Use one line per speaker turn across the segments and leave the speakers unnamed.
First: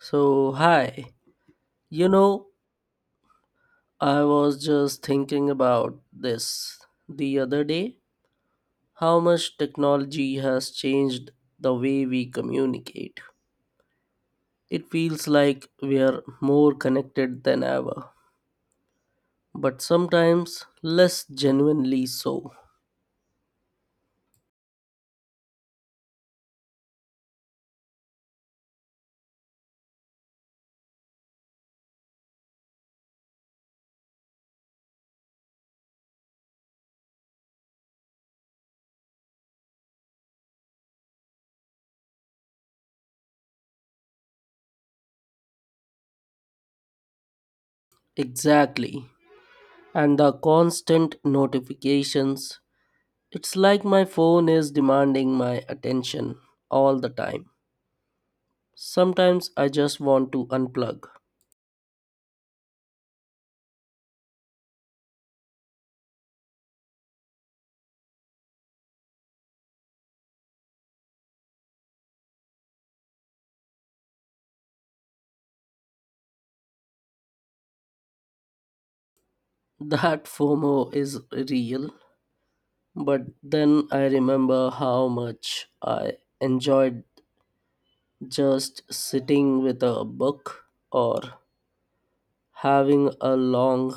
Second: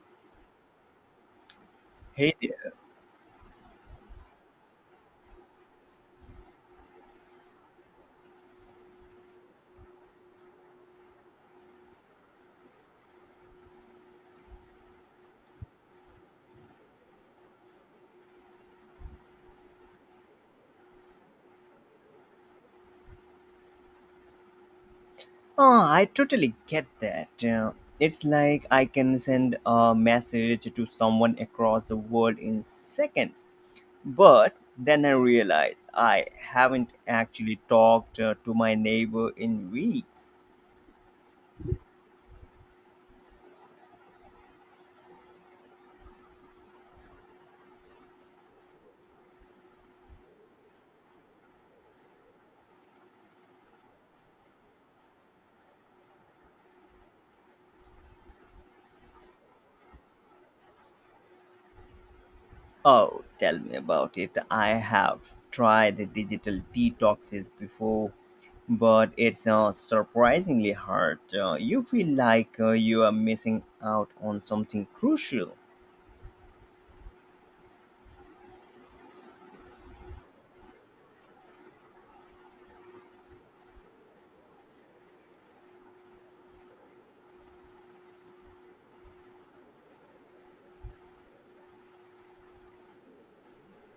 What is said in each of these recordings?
So, hi. You
Hey
know,
there.
I was just thinking about this the other day how much technology has changed the way we communicate. It feels like we are more connected than ever, but sometimes less genuinely so.
Oh, I totally get that. It's like I can send a message to someone across the world in seconds. But then I realize I haven't actually talked to my neighbor in weeks.
Exactly. And the constant notifications. It's like my phone is demanding my attention all the time. Sometimes I just want to unplug.
Oh, tell me about it. I have tried digital detoxes before, but it's surprisingly hard. You feel like you are missing out on something crucial.
That FOMO is real, but then I remember how much I enjoyed just sitting with a book or having a long,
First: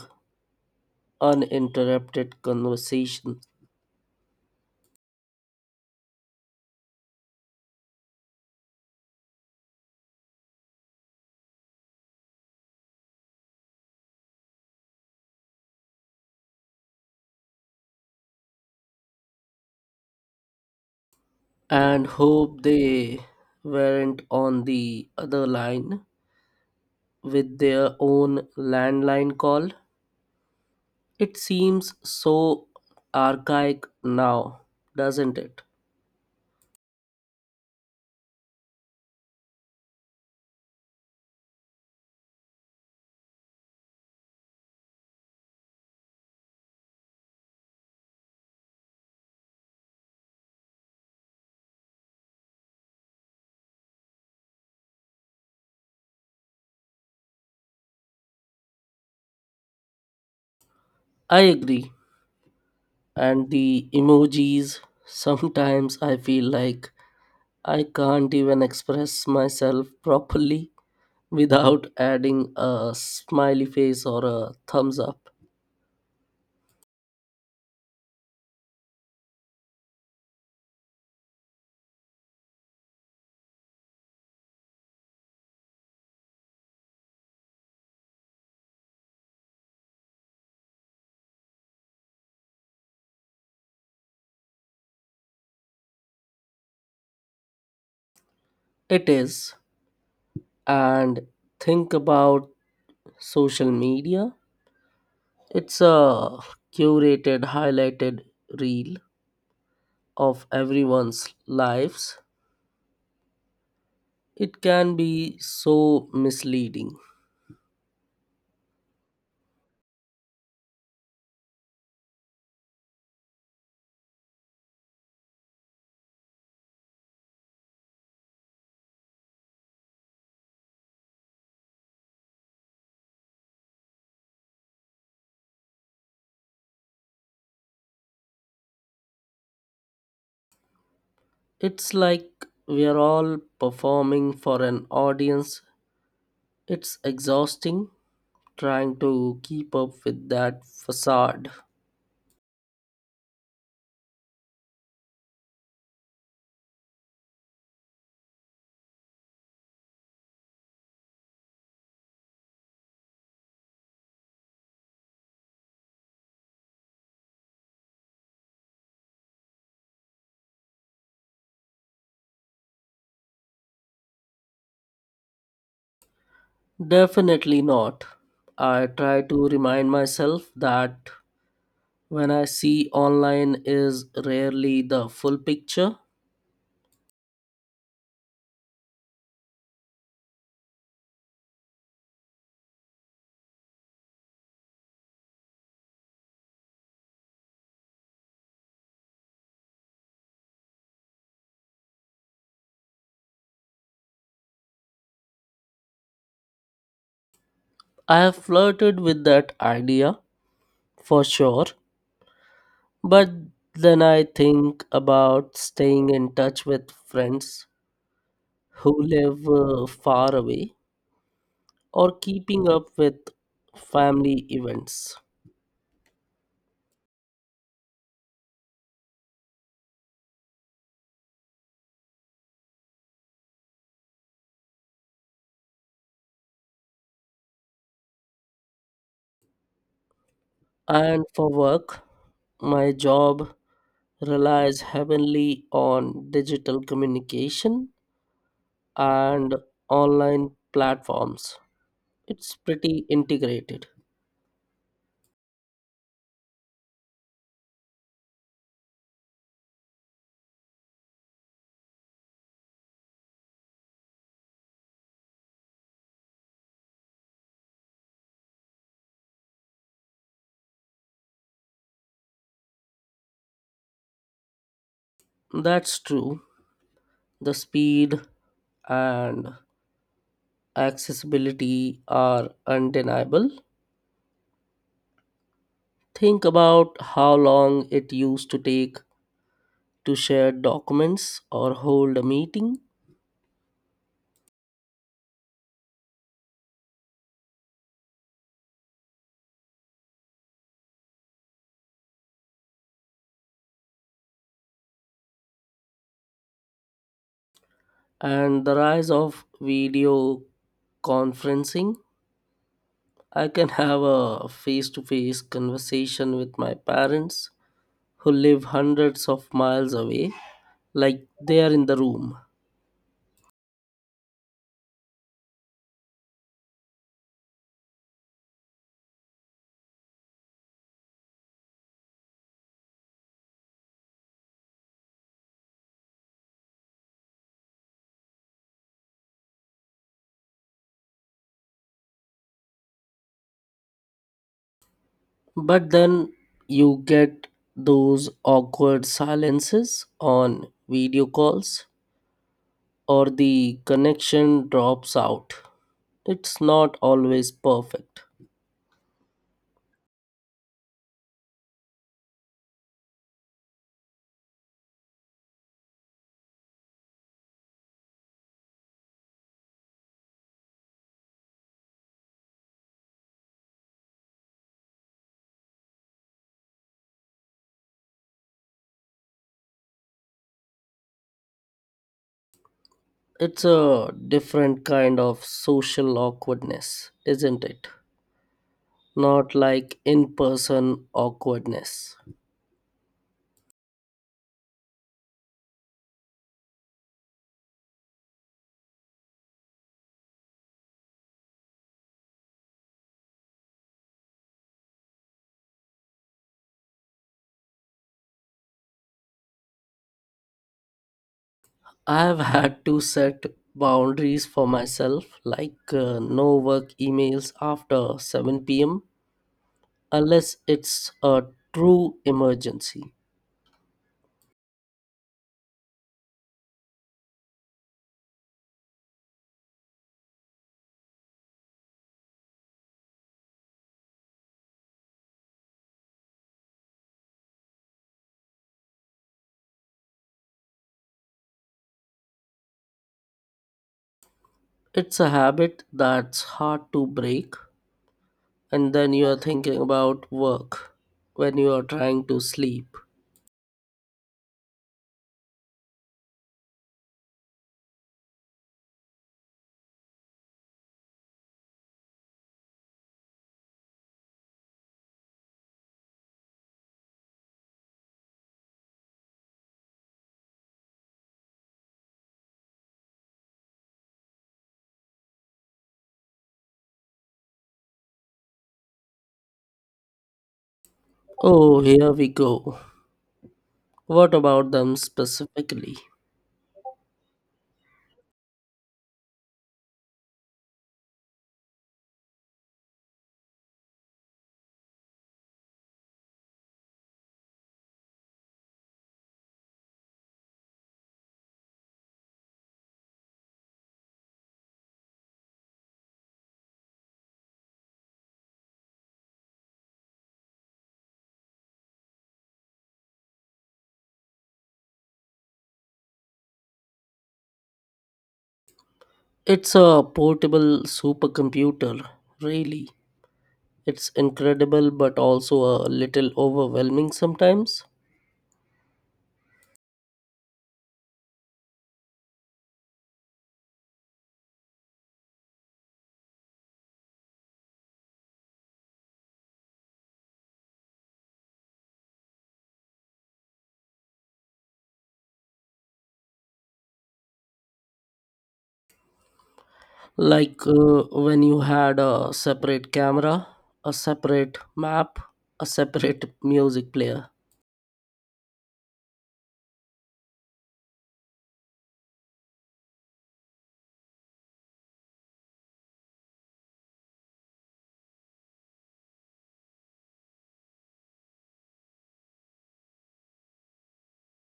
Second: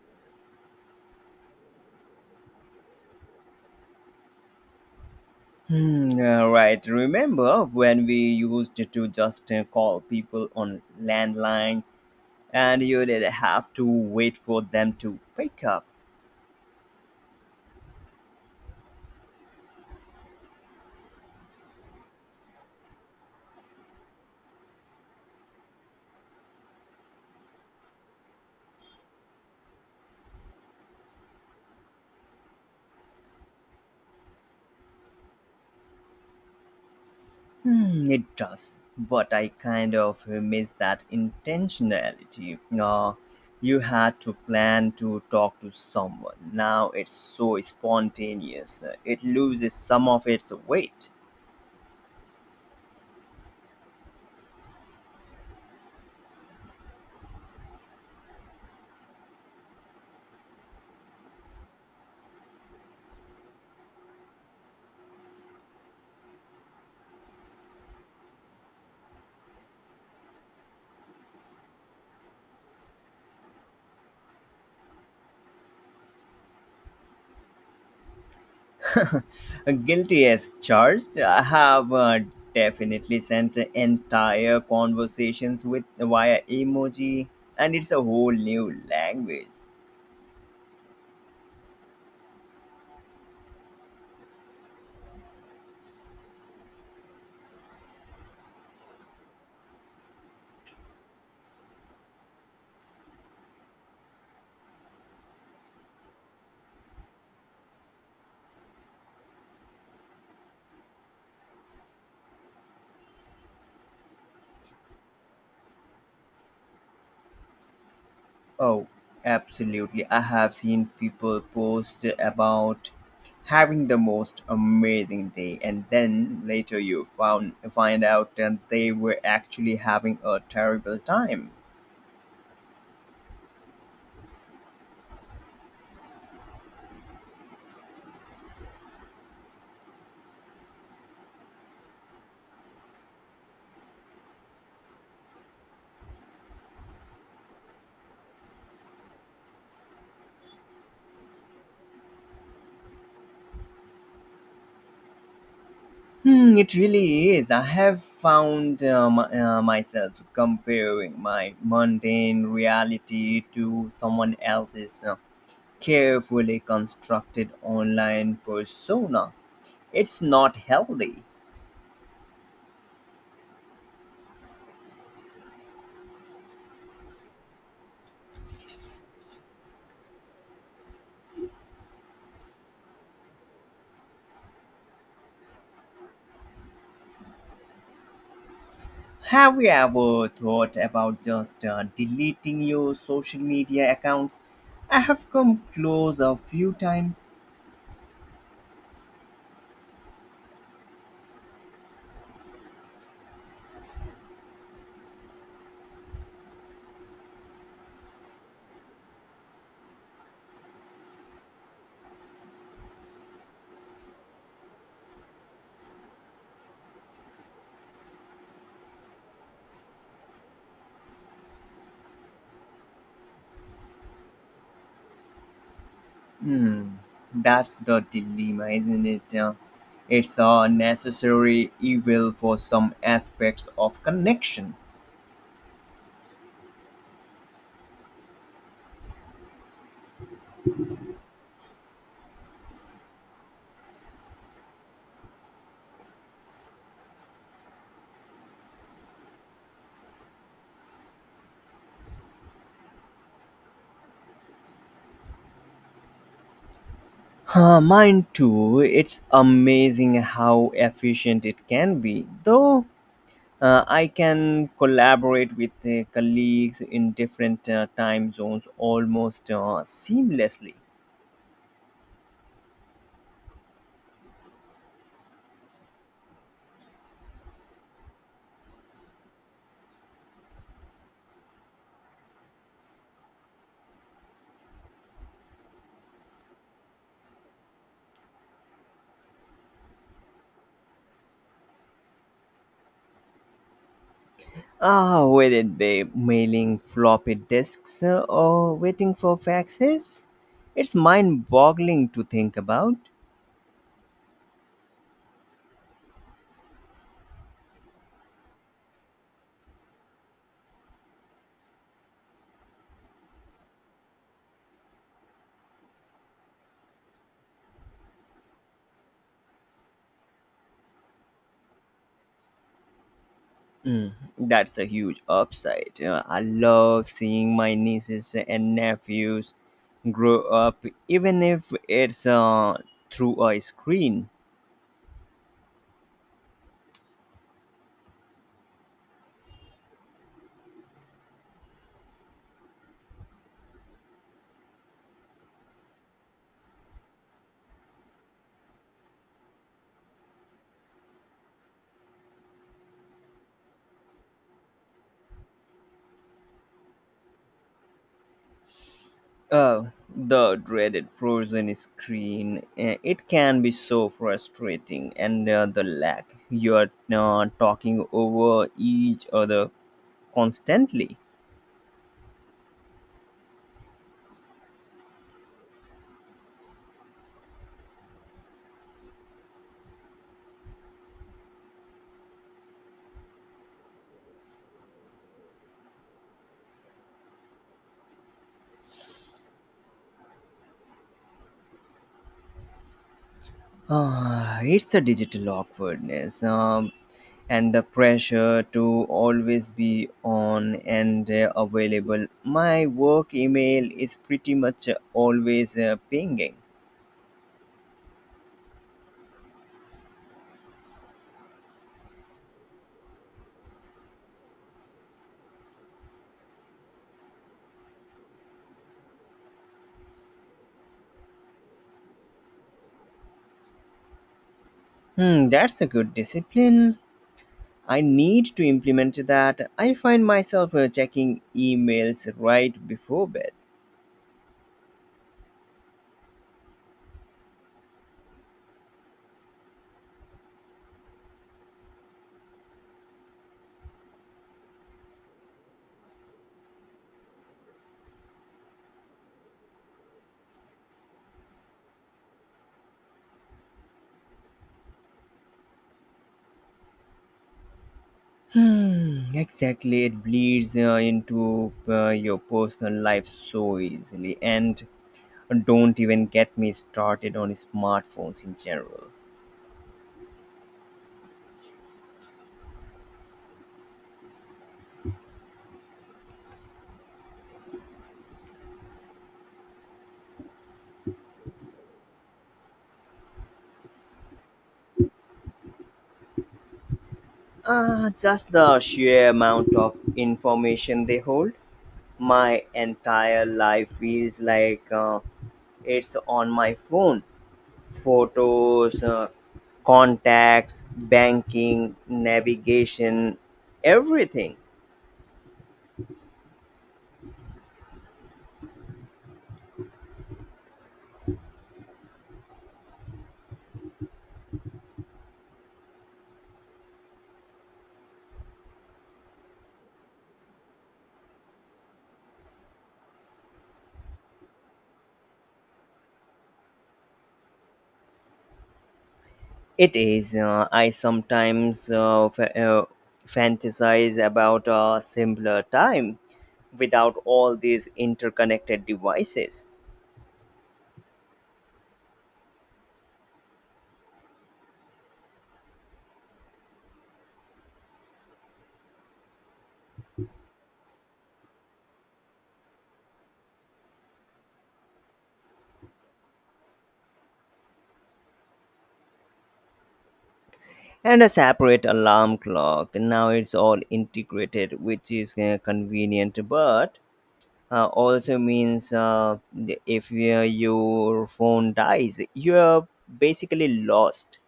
uninterrupted conversation.
Hmm, right. Remember when we used to just call people on landlines and you did have to wait for them to pick up?
And hope they weren't on the other line with their own landline call. It seems so archaic now, doesn't it?
Hmm, it does. But I kind of miss that intentionality. You had to plan to talk to someone. Now it's so spontaneous. It loses some of its weight.
I agree. And the emojis. Sometimes I feel like I can't even express myself properly without adding a smiley face or a thumbs up.
Guilty as charged. I have definitely sent entire conversations with via emoji, and it's a whole new language.
It is. And think about social media. It's a curated, highlighted reel of everyone's lives. It can be so misleading.
Oh, absolutely. I have seen people post about having the most amazing day, and then later you found find out that they were actually having a terrible time.
It's like we are all performing for an audience. It's exhausting trying to keep up with that facade.
Hmm, it really is. I have found myself comparing my mundane reality to someone else's carefully constructed online persona. It's not healthy.
Definitely not. I try to remind myself that when I see online is rarely the full picture.
Have you ever thought about just deleting your social media accounts? I have come close a few times.
I have flirted with that idea for sure, but then I think about staying in touch with friends who live far away or keeping up with family events.
Hmm, that's the dilemma, isn't it? It's a necessary evil for some aspects of connection.
And for work, my job relies heavily on digital communication and online platforms. It's pretty integrated.
Huh, mine too. It's amazing how efficient it can be. Though I can collaborate with colleagues in different time zones almost seamlessly.
That's true. The speed and accessibility are undeniable. Think about how long it used to take to share documents or hold a meeting,
Ah, whether they mailing floppy disks or waiting for faxes, it's mind-boggling to think about.
and the rise of video conferencing. I can have a face to face conversation with my parents who live hundreds of miles away, like they are in the room.
Mm, that's a huge upside. I love seeing my nieces and nephews grow up, even if it's through a screen.
But then you get those awkward silences on video calls, or the connection drops out. It's not always perfect.
Uh, the dreaded frozen screen. It can be so frustrating, and the lag. You're talking over each other constantly.
It's a different kind of social awkwardness, isn't it? Not like in person awkwardness.
Ah, it's a digital awkwardness and the pressure to always be on and available. My work email is pretty much always pinging.
I've had to set boundaries for myself, like no work emails after 7 p.m. unless it's a true emergency.
Hmm, that's a good discipline. I need to implement that. I find myself checking emails right before bed.
It's a habit that's hard to break, and then you are thinking about work when you are trying to sleep.
Hmm, exactly. It bleeds into your personal life so easily. And don't even get me started on smartphones in general.
Oh, here we go. What about them specifically?
Ah, just the sheer amount of information they hold. My entire life is like it's on my phone. Photos, contacts, banking, navigation, everything.
It's a portable supercomputer, really. It's incredible but also a little overwhelming sometimes.
It is. I sometimes fantasize about a simpler time without all these interconnected devices
Like when you had a separate camera, a separate map, a separate music player.
and a separate alarm clock. Now it's all integrated, which is convenient, but also means th- if your phone dies, you're basically lost.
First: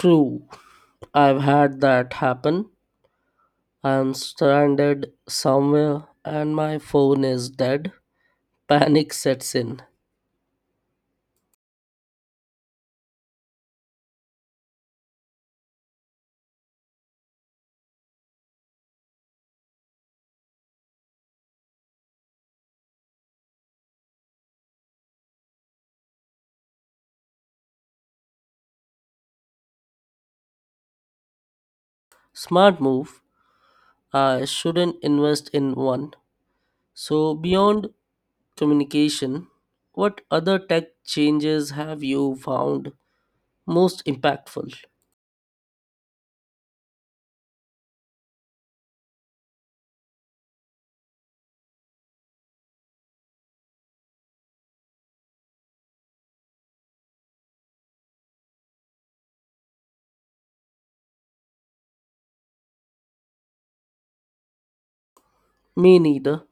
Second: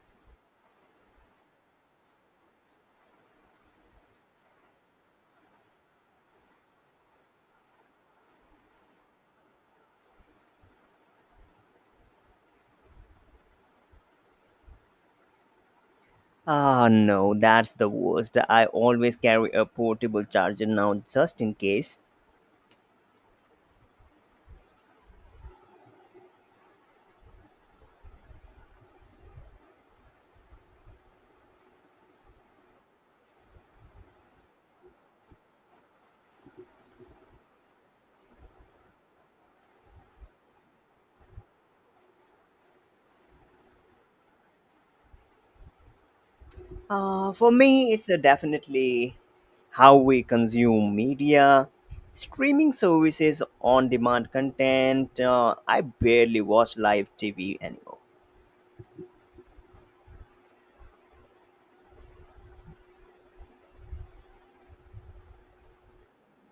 True, I've had that happen. I'm stranded somewhere and my phone is dead. Panic sets in.
Ah, no, that's the worst. I always carry a portable charger now just in case.
Smart move. I shouldn't invest in one. So, beyond communication, what other tech changes have you found most impactful?
For me, it's definitely how we consume media, streaming services, on demand content. I barely watch live TV anymore.
Me neither.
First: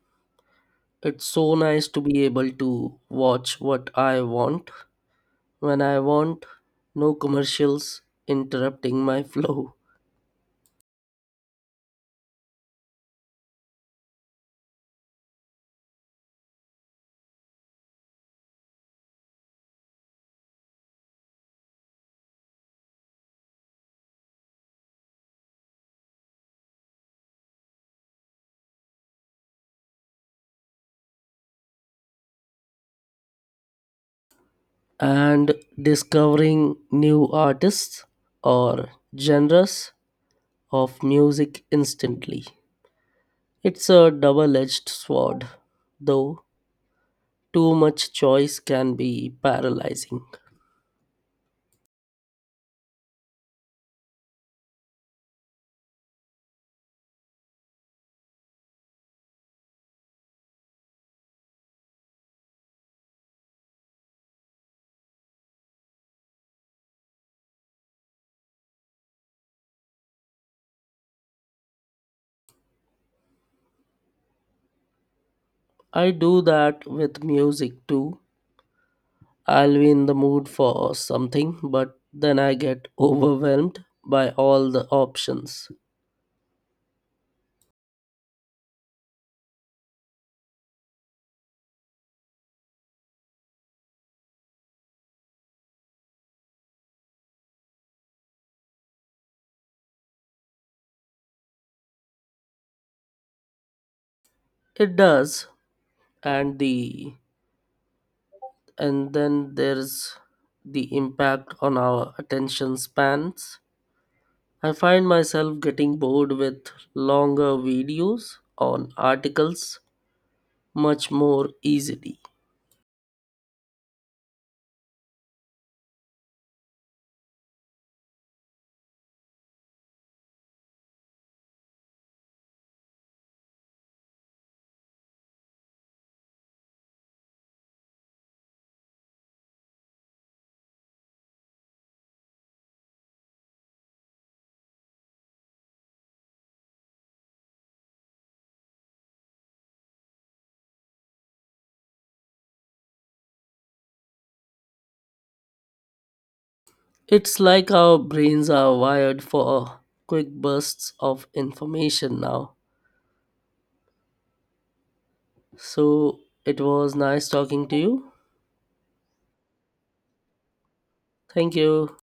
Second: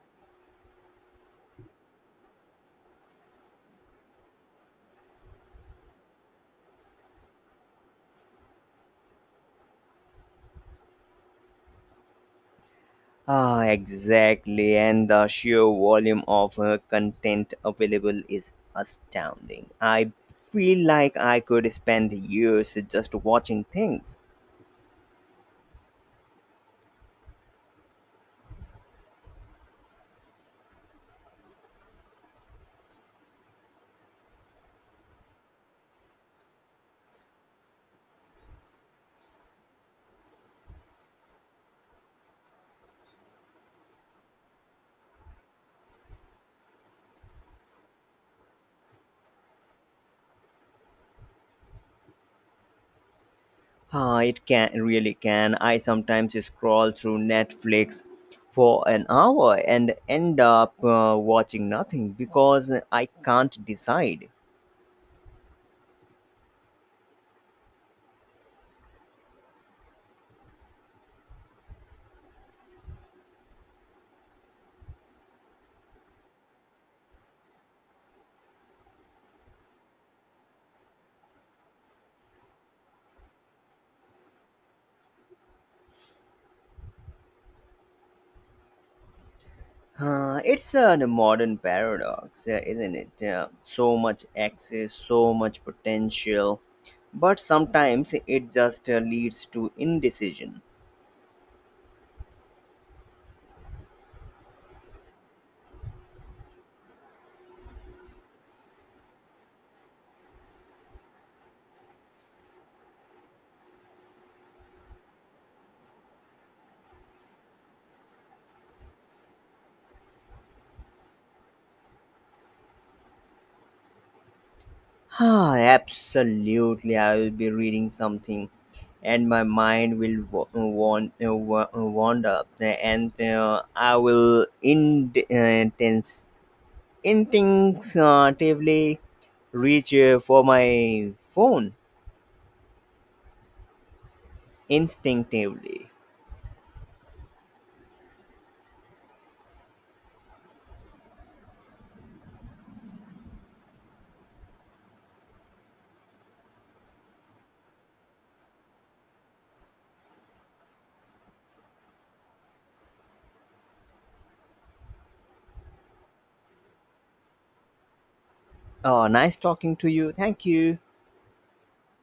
It's so nice to be able to watch what I want when I want, no commercials interrupting my flow,
Ah, exactly. And the sheer volume of content available is astounding. I feel like I could spend years just watching things.
and discovering new artists or genres of music instantly. It's a double edged sword, though too much choice can be paralyzing.
Ah, it can really can. I sometimes scroll through Netflix for an hour and end up watching nothing because I can't decide.
I do that with music too. I'll be in the mood for something, but then I get overwhelmed by all the options.
It's a modern paradox, isn't it? So much access, so much potential, but sometimes it just leads to indecision.
It does, and then there's the impact on our attention spans. I find myself getting bored with longer videos on articles much more easily.
Ah, absolutely. I will be reading something, and my mind will wander, and I will instinctively reach for my phone. Instinctively.
It's like our brains are wired for quick bursts of information now. So it was nice talking to you.
Oh, nice talking to you. Thank you.
Thank you.